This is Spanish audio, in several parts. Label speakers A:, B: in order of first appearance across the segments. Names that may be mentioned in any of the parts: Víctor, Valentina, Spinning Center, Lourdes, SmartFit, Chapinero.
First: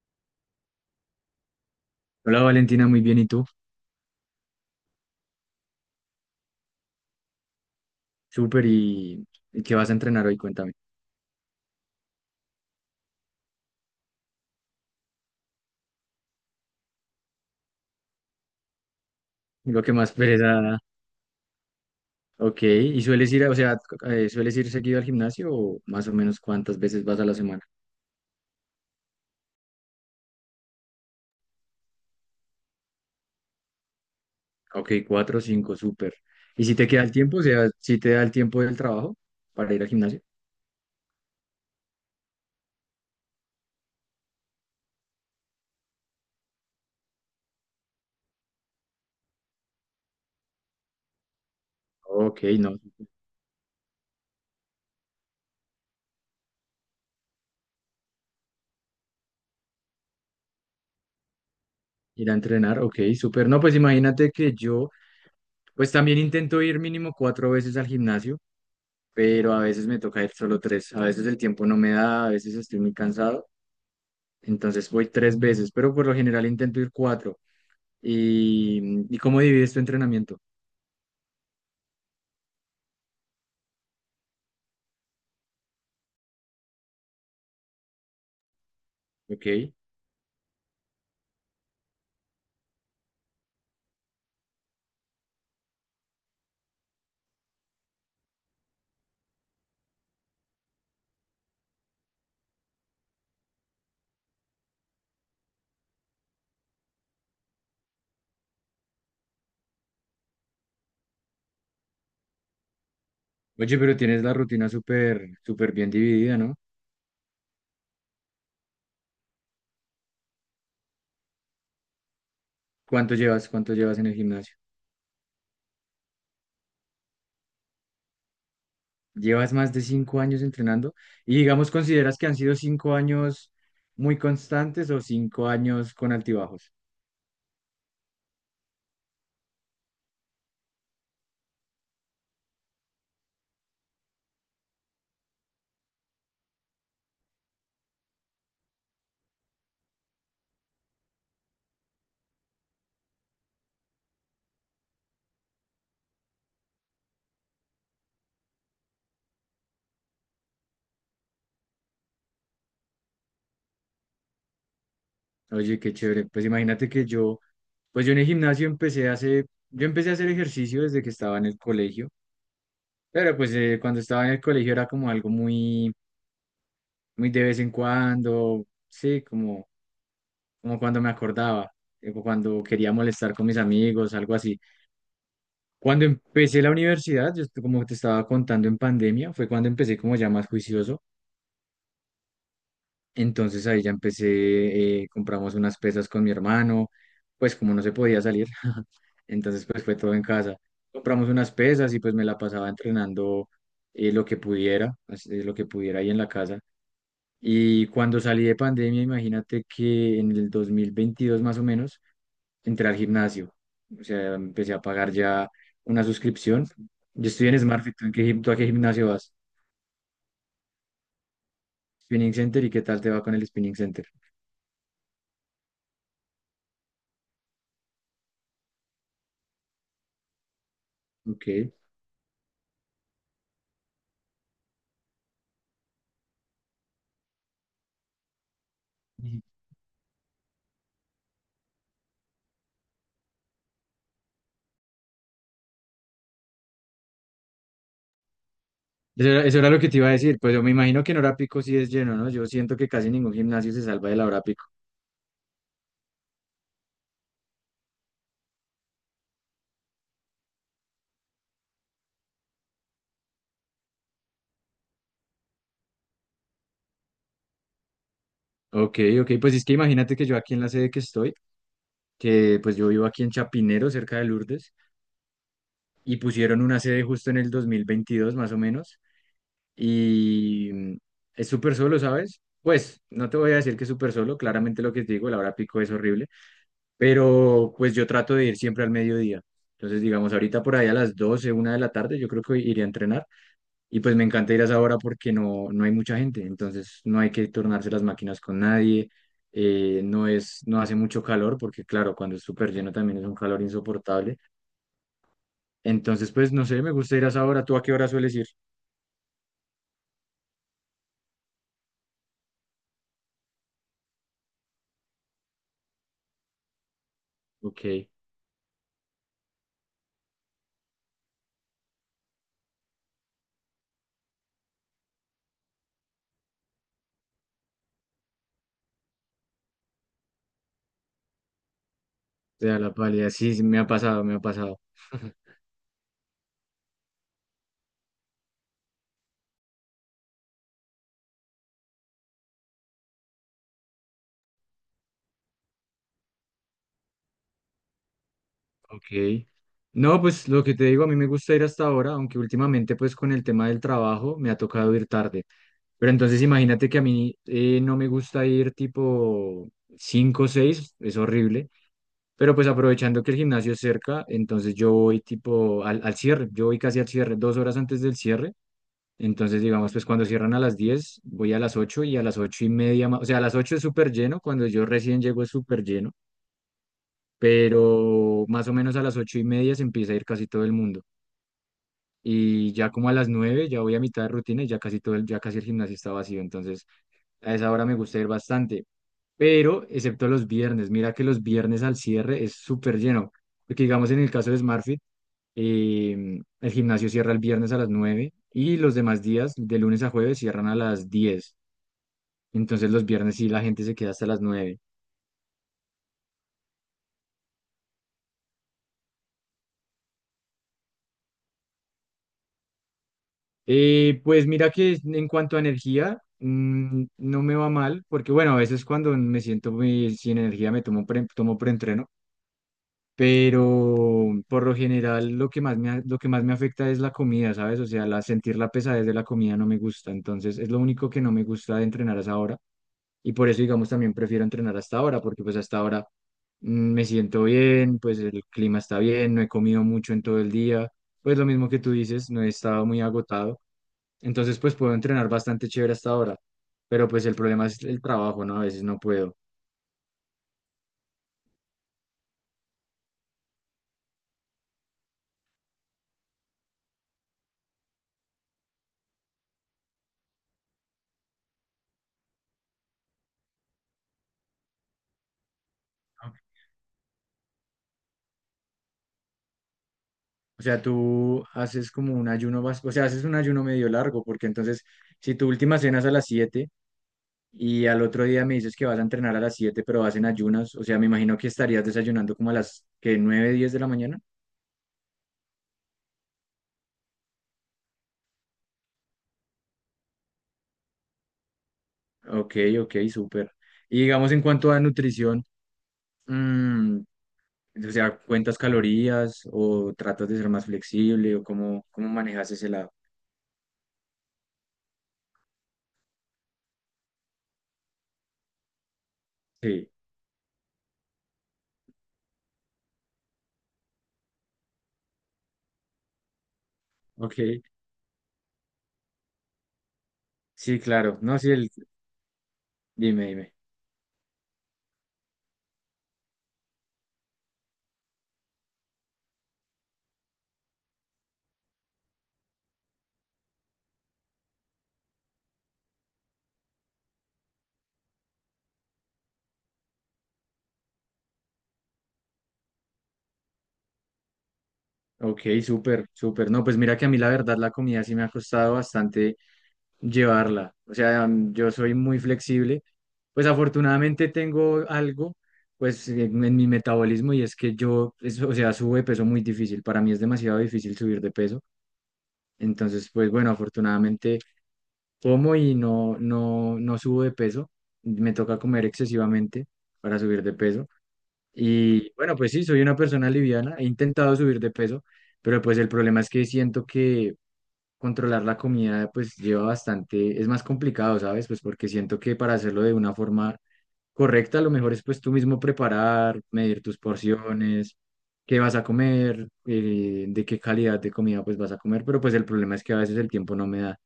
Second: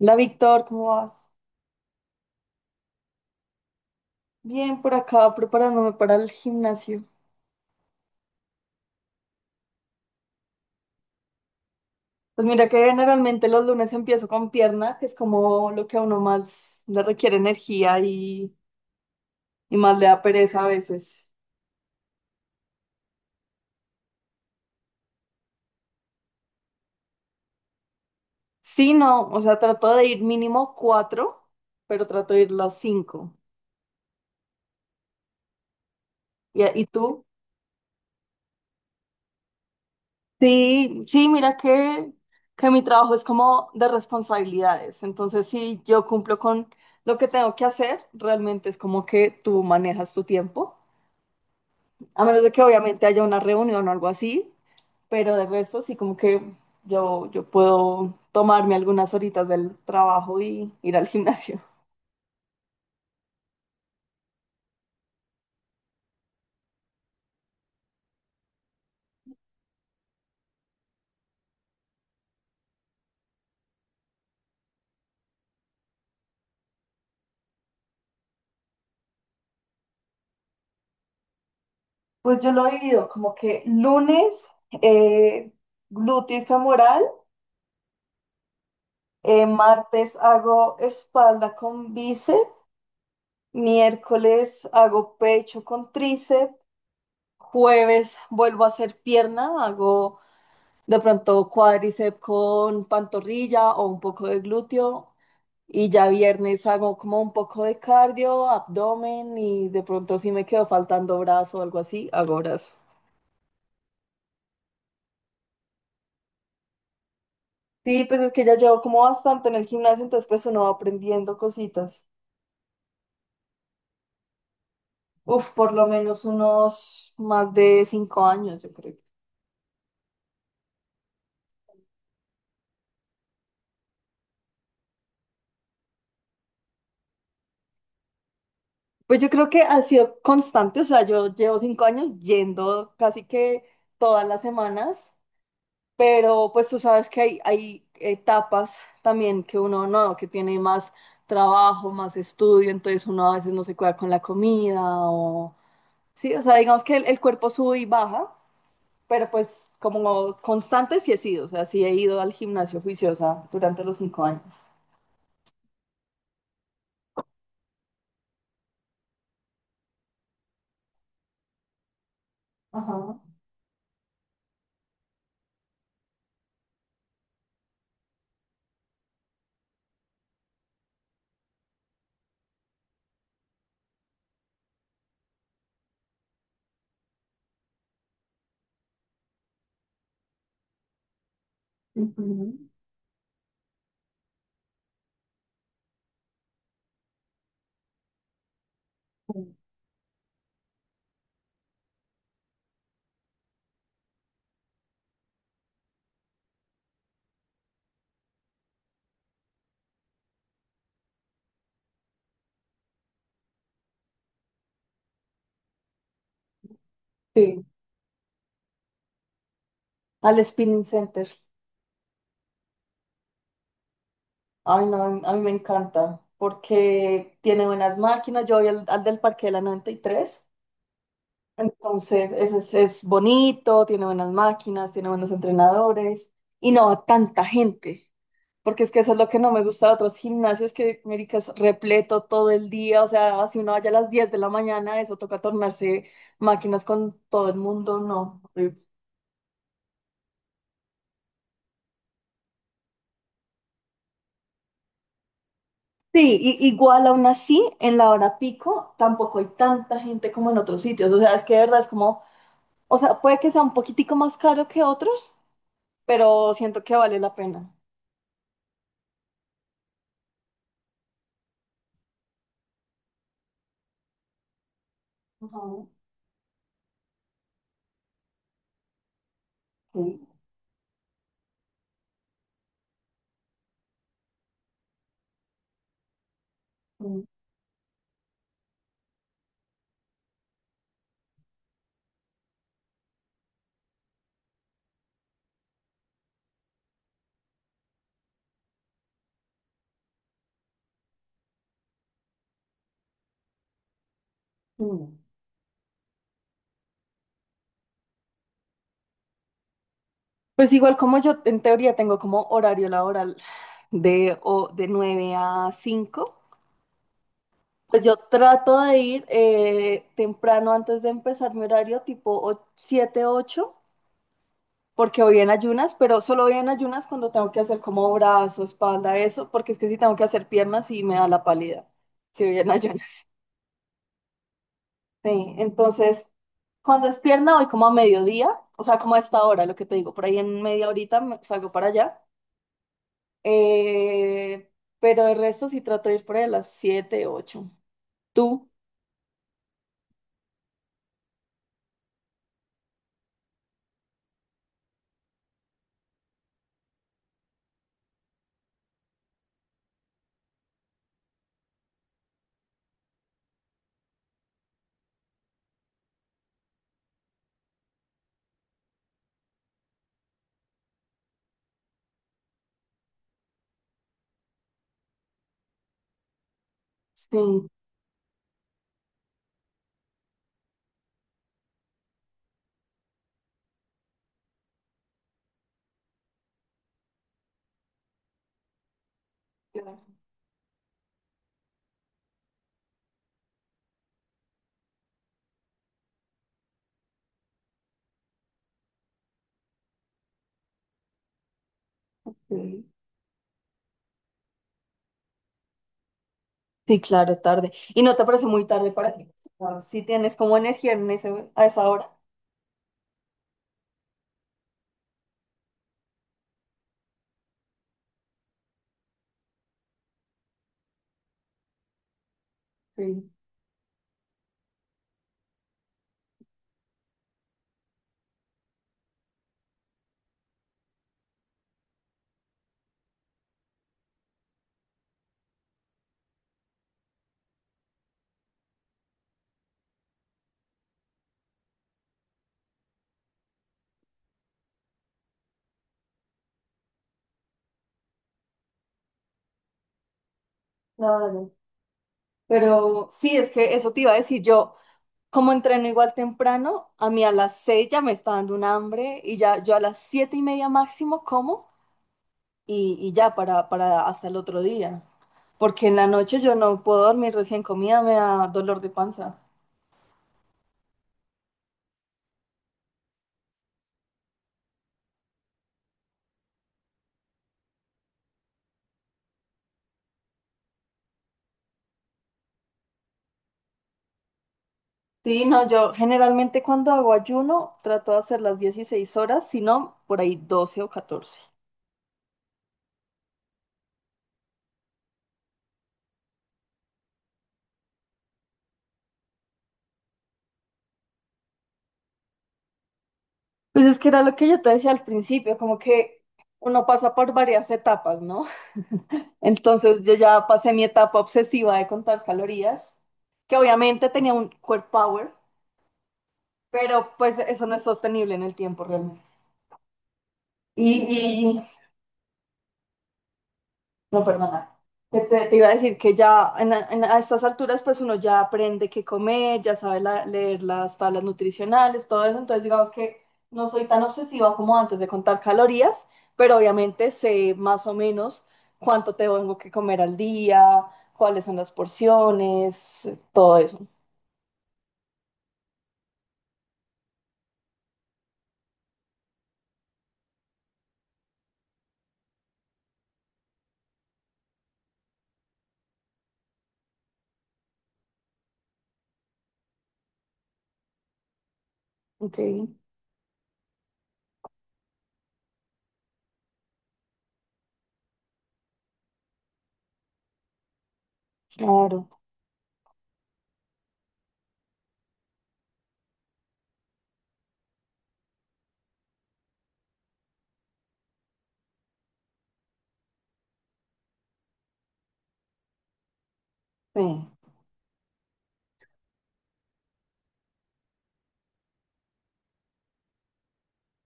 A: Hola Víctor, ¿cómo vas?
B: Hola Valentina, muy bien. ¿Y tú?
A: Bien, por acá preparándome para el gimnasio.
B: Súper. ¿Y qué vas a entrenar hoy? Cuéntame.
A: Pues mira que generalmente los lunes empiezo con pierna, que es como lo que a uno más le requiere energía y
B: Lo que
A: más le
B: más
A: da
B: pereza
A: pereza a
B: da.
A: veces.
B: Ok. ¿Y sueles ir, o sea, sueles ir seguido al gimnasio o más o menos cuántas veces vas a la semana?
A: Sí, no, o sea, trato de ir mínimo cuatro, pero trato de ir las cinco.
B: Ok, cuatro, o cinco, súper.
A: ¿Y,
B: ¿Y si
A: y
B: te queda el
A: tú?
B: tiempo? O sea, si te da el tiempo del trabajo para ir al gimnasio.
A: Sí, sí, mira que mi trabajo es como de responsabilidades. Entonces, si yo cumplo con lo que tengo que hacer, realmente es como que tú manejas tu tiempo. A menos
B: Ok,
A: de que
B: no.
A: obviamente haya una reunión o algo así, pero de resto sí como que yo puedo tomarme algunas horitas del trabajo y ir al gimnasio.
B: Ir a entrenar, ok, súper. No, pues imagínate que yo, pues también intento ir mínimo cuatro veces al gimnasio. Pero a veces me toca ir solo tres. A veces el tiempo no me da, a veces estoy muy cansado. Entonces voy tres veces, pero por lo general intento ir cuatro. ¿Y cómo divides tu entrenamiento?
A: Pues yo lo he dividido como que lunes eh, glúteo y femoral,
B: Ok.
A: martes hago espalda con bíceps, miércoles hago pecho con tríceps, jueves vuelvo a hacer pierna, hago de pronto cuádriceps con pantorrilla o un poco de glúteo. Y ya viernes hago como un poco de cardio, abdomen y de pronto si me quedo faltando brazo o algo así, hago brazo.
B: Oye, pero tienes la rutina súper, súper bien dividida, ¿no?
A: Sí, pues es que ya llevo como bastante en el gimnasio, entonces pues uno va aprendiendo cositas.
B: ¿Cuánto llevas en el gimnasio?
A: Uf, por lo menos unos más de 5 años, yo creo.
B: ¿Llevas más de cinco años entrenando? Y digamos, ¿consideras que han sido cinco años muy constantes o cinco años con altibajos?
A: Pues yo creo que ha sido constante, o sea, yo llevo 5 años yendo casi que todas las semanas. Pero pues tú sabes que hay etapas también que uno no, que tiene más trabajo, más estudio, entonces uno a veces no se cuida con la comida Sí, o sea, digamos que el cuerpo sube y baja, pero pues como constante sí he sido, o sea, sí he ido al gimnasio juiciosa durante los 5 años.
B: Oye, qué chévere. Pues imagínate que yo, pues yo en el gimnasio empecé hace, yo empecé a hacer ejercicio desde que estaba en el colegio,
A: Ajá.
B: pero pues cuando estaba en el colegio era como algo muy muy de vez en cuando, sí, como cuando me acordaba, o cuando quería molestar con mis amigos, algo así. Cuando empecé la universidad, como te estaba contando en pandemia, fue cuando empecé como ya más juicioso.
A: Ujú.
B: Entonces ahí ya empecé, compramos unas pesas con mi hermano, pues como no se podía salir, entonces pues fue todo en casa. Compramos unas pesas y pues me la pasaba entrenando lo que pudiera, lo que pudiera ahí en la casa. Y cuando salí de pandemia, imagínate que en el 2022 más o menos, entré al gimnasio. O sea, empecé a pagar ya una suscripción. Yo estoy en
A: Sí,
B: SmartFit. ¿Tú a qué gimnasio vas?
A: al Spinning Center.
B: Spinning Center. ¿Y qué tal te va con el Spinning Center?
A: Ay, no, a mí me encanta porque tiene buenas máquinas. Yo voy al del Parque de la 93.
B: Ok.
A: Entonces, es bonito, tiene buenas máquinas, tiene buenos entrenadores y no a tanta gente, porque es que eso es lo que
B: Ujú.
A: no me gusta de otros gimnasios, que América es repleto todo el día, o sea, si uno vaya a las 10 de la mañana, eso toca tornarse máquinas con todo el mundo, no, horrible.
B: Eso era lo que te iba a decir. Pues yo me imagino que en hora pico sí es lleno, ¿no? Yo siento que casi ningún gimnasio se salva de la hora pico.
A: Sí, igual aún así, en la hora pico tampoco hay tanta gente como en otros sitios, o sea, es que de verdad es como, o sea, puede que sea un poquitico más caro que otros, pero siento que vale la pena.
B: Ok, ok. Pues es que imagínate que yo aquí en la sede que estoy, que pues yo vivo aquí en Chapinero, cerca de Lourdes.
A: Ajá,
B: Y pusieron una sede justo en el 2022 más o menos.
A: sí.
B: Y es súper solo, ¿sabes? Pues no te voy a decir que es súper solo, claramente lo que te digo, la hora pico es horrible,
A: Sí.
B: pero pues yo trato de ir siempre al mediodía. Entonces, digamos, ahorita por ahí a las doce una de la tarde, yo creo que iré a entrenar y pues me encanta ir a esa hora porque no hay mucha gente, entonces no hay que tornarse las máquinas con nadie, no hace mucho calor porque claro, cuando es súper lleno también es un calor insoportable.
A: Mm.
B: Entonces, pues no sé, me gusta ir a esa hora. ¿Tú a qué hora sueles ir?
A: Pues igual como yo en teoría tengo como horario laboral de 9 a 5.
B: Ok,
A: Pues yo trato de ir temprano antes de empezar mi horario, tipo 7, 8, porque voy en ayunas, pero solo voy en ayunas cuando tengo que hacer como brazo, espalda, eso, porque es que si tengo que hacer piernas sí me da la pálida, si voy
B: te
A: en
B: da la
A: ayunas.
B: pálida. Sí, sí, me ha pasado, me ha pasado.
A: Sí, entonces cuando es pierna voy como a mediodía, o sea, como a esta hora, lo que te digo, por ahí en media horita salgo para allá. Eh, pero el resto sí trato de ir por ahí a las 7, 8. ¿Tú?
B: Ok. No, pues lo que te digo, a mí me gusta ir hasta ahora, aunque últimamente pues con el tema del trabajo me ha tocado ir tarde. Pero entonces imagínate que a mí no me gusta ir tipo 5 o 6, es horrible. Pero pues aprovechando que el gimnasio es cerca, entonces yo voy tipo al cierre, yo voy casi al cierre, 2 horas antes del cierre. Entonces, digamos, pues cuando cierran a las 10 voy a las 8 y a las 8 y media, o sea, a las 8 es súper lleno, cuando yo recién llego es súper lleno,
A: Sí,
B: pero más o menos a las 8 y media se empieza a ir casi todo el mundo. Y ya como a las 9 ya voy a mitad de rutina y ya casi todo el, ya casi el gimnasio está vacío, entonces a esa hora me gusta ir bastante, pero
A: claro.
B: excepto los viernes, mira que los viernes al cierre es súper lleno, porque digamos en el caso de SmartFit, el gimnasio cierra el viernes a las 9 y los demás días, de lunes a jueves, cierran a las diez.
A: Sí,
B: Entonces los viernes sí la gente se queda hasta las nueve.
A: sí, claro, tarde. ¿Y no te parece muy tarde para ti? Si tienes como energía a esa hora.
B: Pues mira que en cuanto a energía, no me va mal, porque bueno, a veces cuando me siento muy sin energía tomo preentreno,
A: Sí,
B: pero por lo general lo que más me afecta es la comida, ¿sabes? O sea, sentir la pesadez de la comida no me gusta, entonces es lo único que no me gusta de entrenar a esa hora. Y por eso, digamos, también prefiero entrenar hasta ahora, porque pues hasta ahora me siento bien, pues el clima está bien, no he comido mucho en todo el día, pues lo mismo que tú dices, no he estado muy agotado. Entonces, pues puedo entrenar bastante chévere hasta ahora, pero pues el problema es el trabajo, ¿no? A veces no puedo.
A: claro. Pero sí, es que eso te iba a decir yo. Como entreno igual temprano, a mí a las 6 ya me está dando un hambre y ya yo a las 7:30 máximo como y ya para hasta el otro día. Porque en la noche yo no puedo dormir recién comida, me da dolor de panza.
B: O sea, tú haces como un ayuno, o sea, haces un ayuno medio largo, porque entonces, si tu última cena es a las 7 y al otro día me dices que vas a entrenar a las 7 pero vas en ayunas, o sea, me imagino que estarías desayunando como a las que 9 10 de la mañana.
A: Sí, no, yo generalmente cuando hago ayuno trato de hacer las 16 horas, si no, por ahí 12 o 14.
B: Ok, ok, súper. Y digamos en cuanto a nutrición, mm, o sea, ¿cuentas calorías o tratas de ser más flexible o cómo manejas ese lado?
A: Pues es que era lo que yo te decía al principio, como que uno pasa por varias etapas, ¿no?
B: Sí,
A: Entonces yo ya pasé mi etapa obsesiva de contar calorías, que obviamente tenía un core power, pero
B: ok.
A: pues eso no es sostenible en el tiempo realmente.
B: Sí, claro. No, sí,
A: Y,
B: dime, dime.
A: No, perdona. Que te iba a decir que ya a estas alturas pues uno ya aprende qué comer, ya sabe leer las tablas nutricionales, todo eso, entonces digamos que no soy tan obsesiva como antes de contar calorías, pero obviamente sé más o menos cuánto tengo que comer al día, cuáles son las porciones, todo eso.
B: Ok, súper, súper. No, pues mira que a mí la verdad la comida sí me ha costado bastante llevarla. O sea, yo soy muy flexible. Pues afortunadamente tengo algo, pues en mi metabolismo y es que yo, o sea, subo de peso muy difícil. Para mí es demasiado difícil subir de peso.
A: Ok,
B: Entonces, pues bueno, afortunadamente como y no subo de peso. Me toca comer excesivamente para subir de peso.
A: claro.
B: Y bueno, pues sí, soy una persona liviana. He intentado subir de peso, pero pues el problema es que siento que controlar la comida pues lleva bastante, es más complicado, ¿sabes? Pues porque siento que para hacerlo de una forma correcta, lo mejor es pues tú mismo preparar, medir tus
A: Sí.
B: porciones qué vas a comer, de qué calidad de comida pues vas a comer, pero pues el problema es que a veces el tiempo no me da.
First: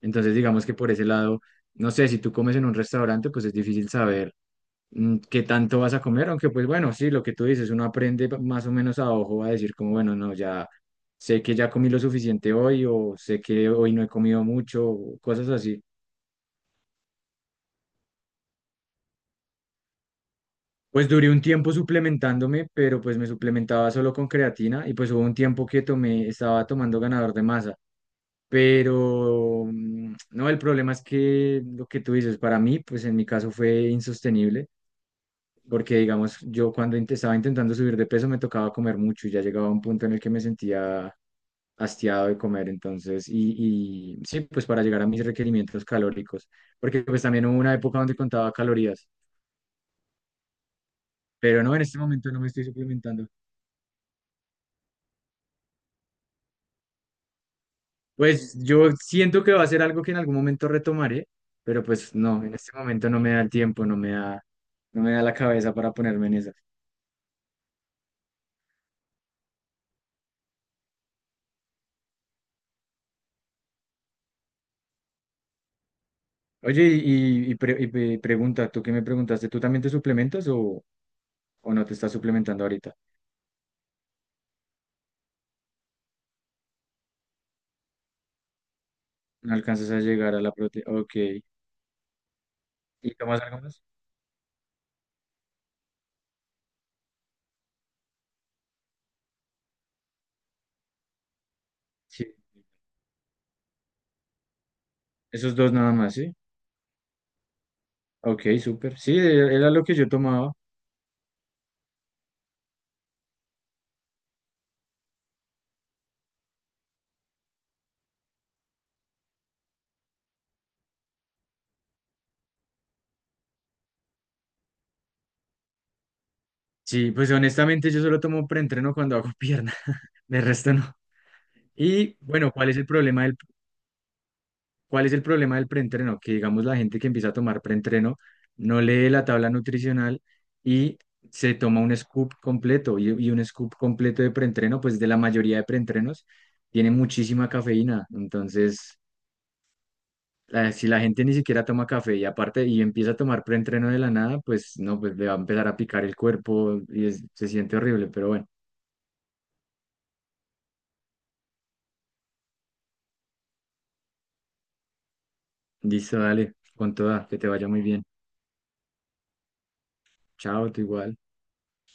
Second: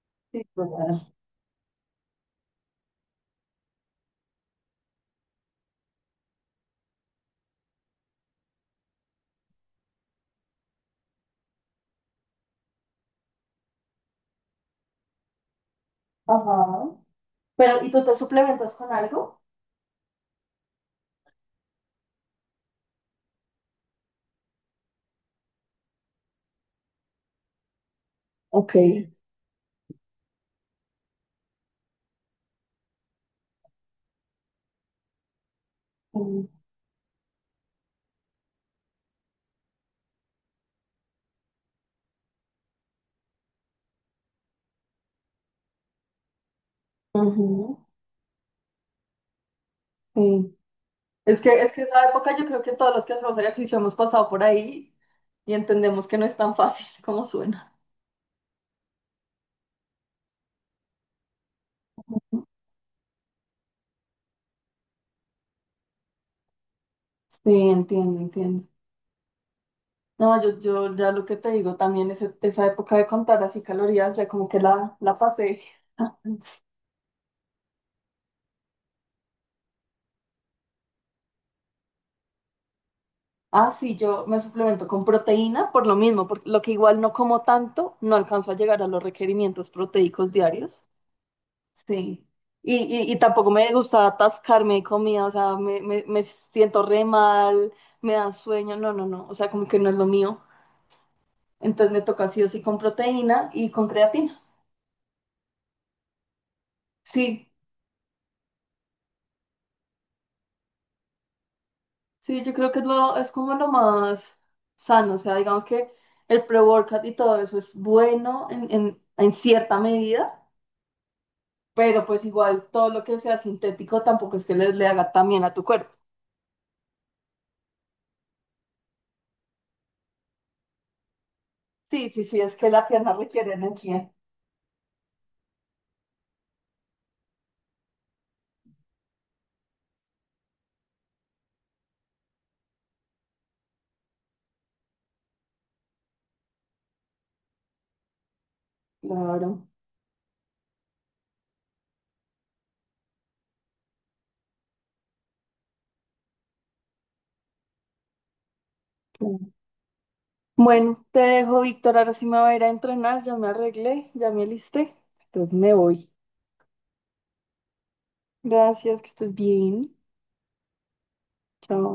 B: Entonces,
A: Sí,
B: digamos que por ese
A: claro.
B: lado, no sé, si tú comes en un restaurante, pues es difícil saber qué tanto vas a comer, aunque pues bueno, sí, lo que tú dices, uno aprende más o menos a ojo a decir como, bueno, no, ya sé que ya comí lo suficiente hoy o sé que hoy no he comido mucho, o cosas así.
A: Ajá. Pero, ¿y tú te suplementas con algo?
B: Pues duré un tiempo suplementándome, pero pues me suplementaba solo con creatina y pues hubo un tiempo que estaba tomando ganador de masa.
A: Ok.
B: Pero no, el problema es que lo que tú dices, para mí, pues en mi caso fue insostenible porque digamos,
A: Mm.
B: yo cuando estaba intentando subir de peso me tocaba comer mucho y ya llegaba a un punto en el que me sentía hastiado de comer, entonces, y sí, pues para llegar a mis requerimientos calóricos, porque pues también hubo una
A: Ujú.
B: época donde contaba calorías,
A: Sí. Es que,
B: pero
A: es
B: no,
A: que
B: en este
A: esa
B: momento
A: época
B: no
A: yo
B: me
A: creo
B: estoy
A: que todos los que
B: suplementando.
A: hacemos ejercicio hemos pasado por ahí y entendemos que no es tan fácil como suena.
B: Pues yo siento que va a ser algo que en algún momento retomaré, pero pues no, en este momento no me da el tiempo, no me da, no me da la cabeza para ponerme en eso.
A: Sí, entiendo, entiendo. No, yo ya lo que te digo, también esa época de contar así calorías, ya como que la pasé.
B: Oye, pregunta, ¿tú qué me preguntaste? ¿Tú también te suplementas o no te estás suplementando ahorita?
A: Ah, sí, yo me suplemento con proteína por lo mismo, por lo que igual no como tanto, no alcanzo a llegar a los
B: No
A: requerimientos
B: alcanzas a
A: proteicos
B: llegar a la
A: diarios.
B: proteína. Ok.
A: Sí. Y, y,
B: ¿Y
A: y
B: tomas
A: tampoco
B: algo
A: me
B: más?
A: gusta atascarme de comida, o sea, me siento re mal, me da sueño, no, no, no, o sea, como que no es lo mío. Entonces me toca
B: Sí.
A: sí o sí con proteína y con creatina.
B: Esos dos nada más, ¿sí?
A: Sí,
B: Ok, súper. Sí, era lo que yo tomaba.
A: sí, yo creo que es como lo más sano, o sea, digamos que el pre-workout y todo eso es bueno en cierta medida, pero pues igual todo lo que sea sintético tampoco es que le haga tan bien a tu cuerpo.
B: Sí, pues honestamente yo solo tomo preentreno cuando hago pierna. De resto no.
A: Sí,
B: Y
A: sí, sí,
B: bueno,
A: es que la pierna requiere energía.
B: ¿Cuál es el problema del preentreno? Que digamos la gente que empieza a tomar preentreno no lee la tabla nutricional y se toma un scoop completo y un scoop completo de preentreno, pues de la mayoría de preentrenos tiene muchísima cafeína. Entonces,
A: Claro.
B: si la gente ni siquiera toma café y aparte y empieza a tomar preentreno de la nada, pues no, pues le va a empezar a picar el cuerpo y se siente horrible. Pero bueno,
A: Bueno, te dejo, Víctor. Ahora sí me voy a ir a entrenar. Ya me arreglé, ya me alisté. Entonces me voy.
B: listo, dale, con toda, que te vaya muy bien.
A: Gracias, que estés bien.
B: Chao, tú igual.
A: Chao.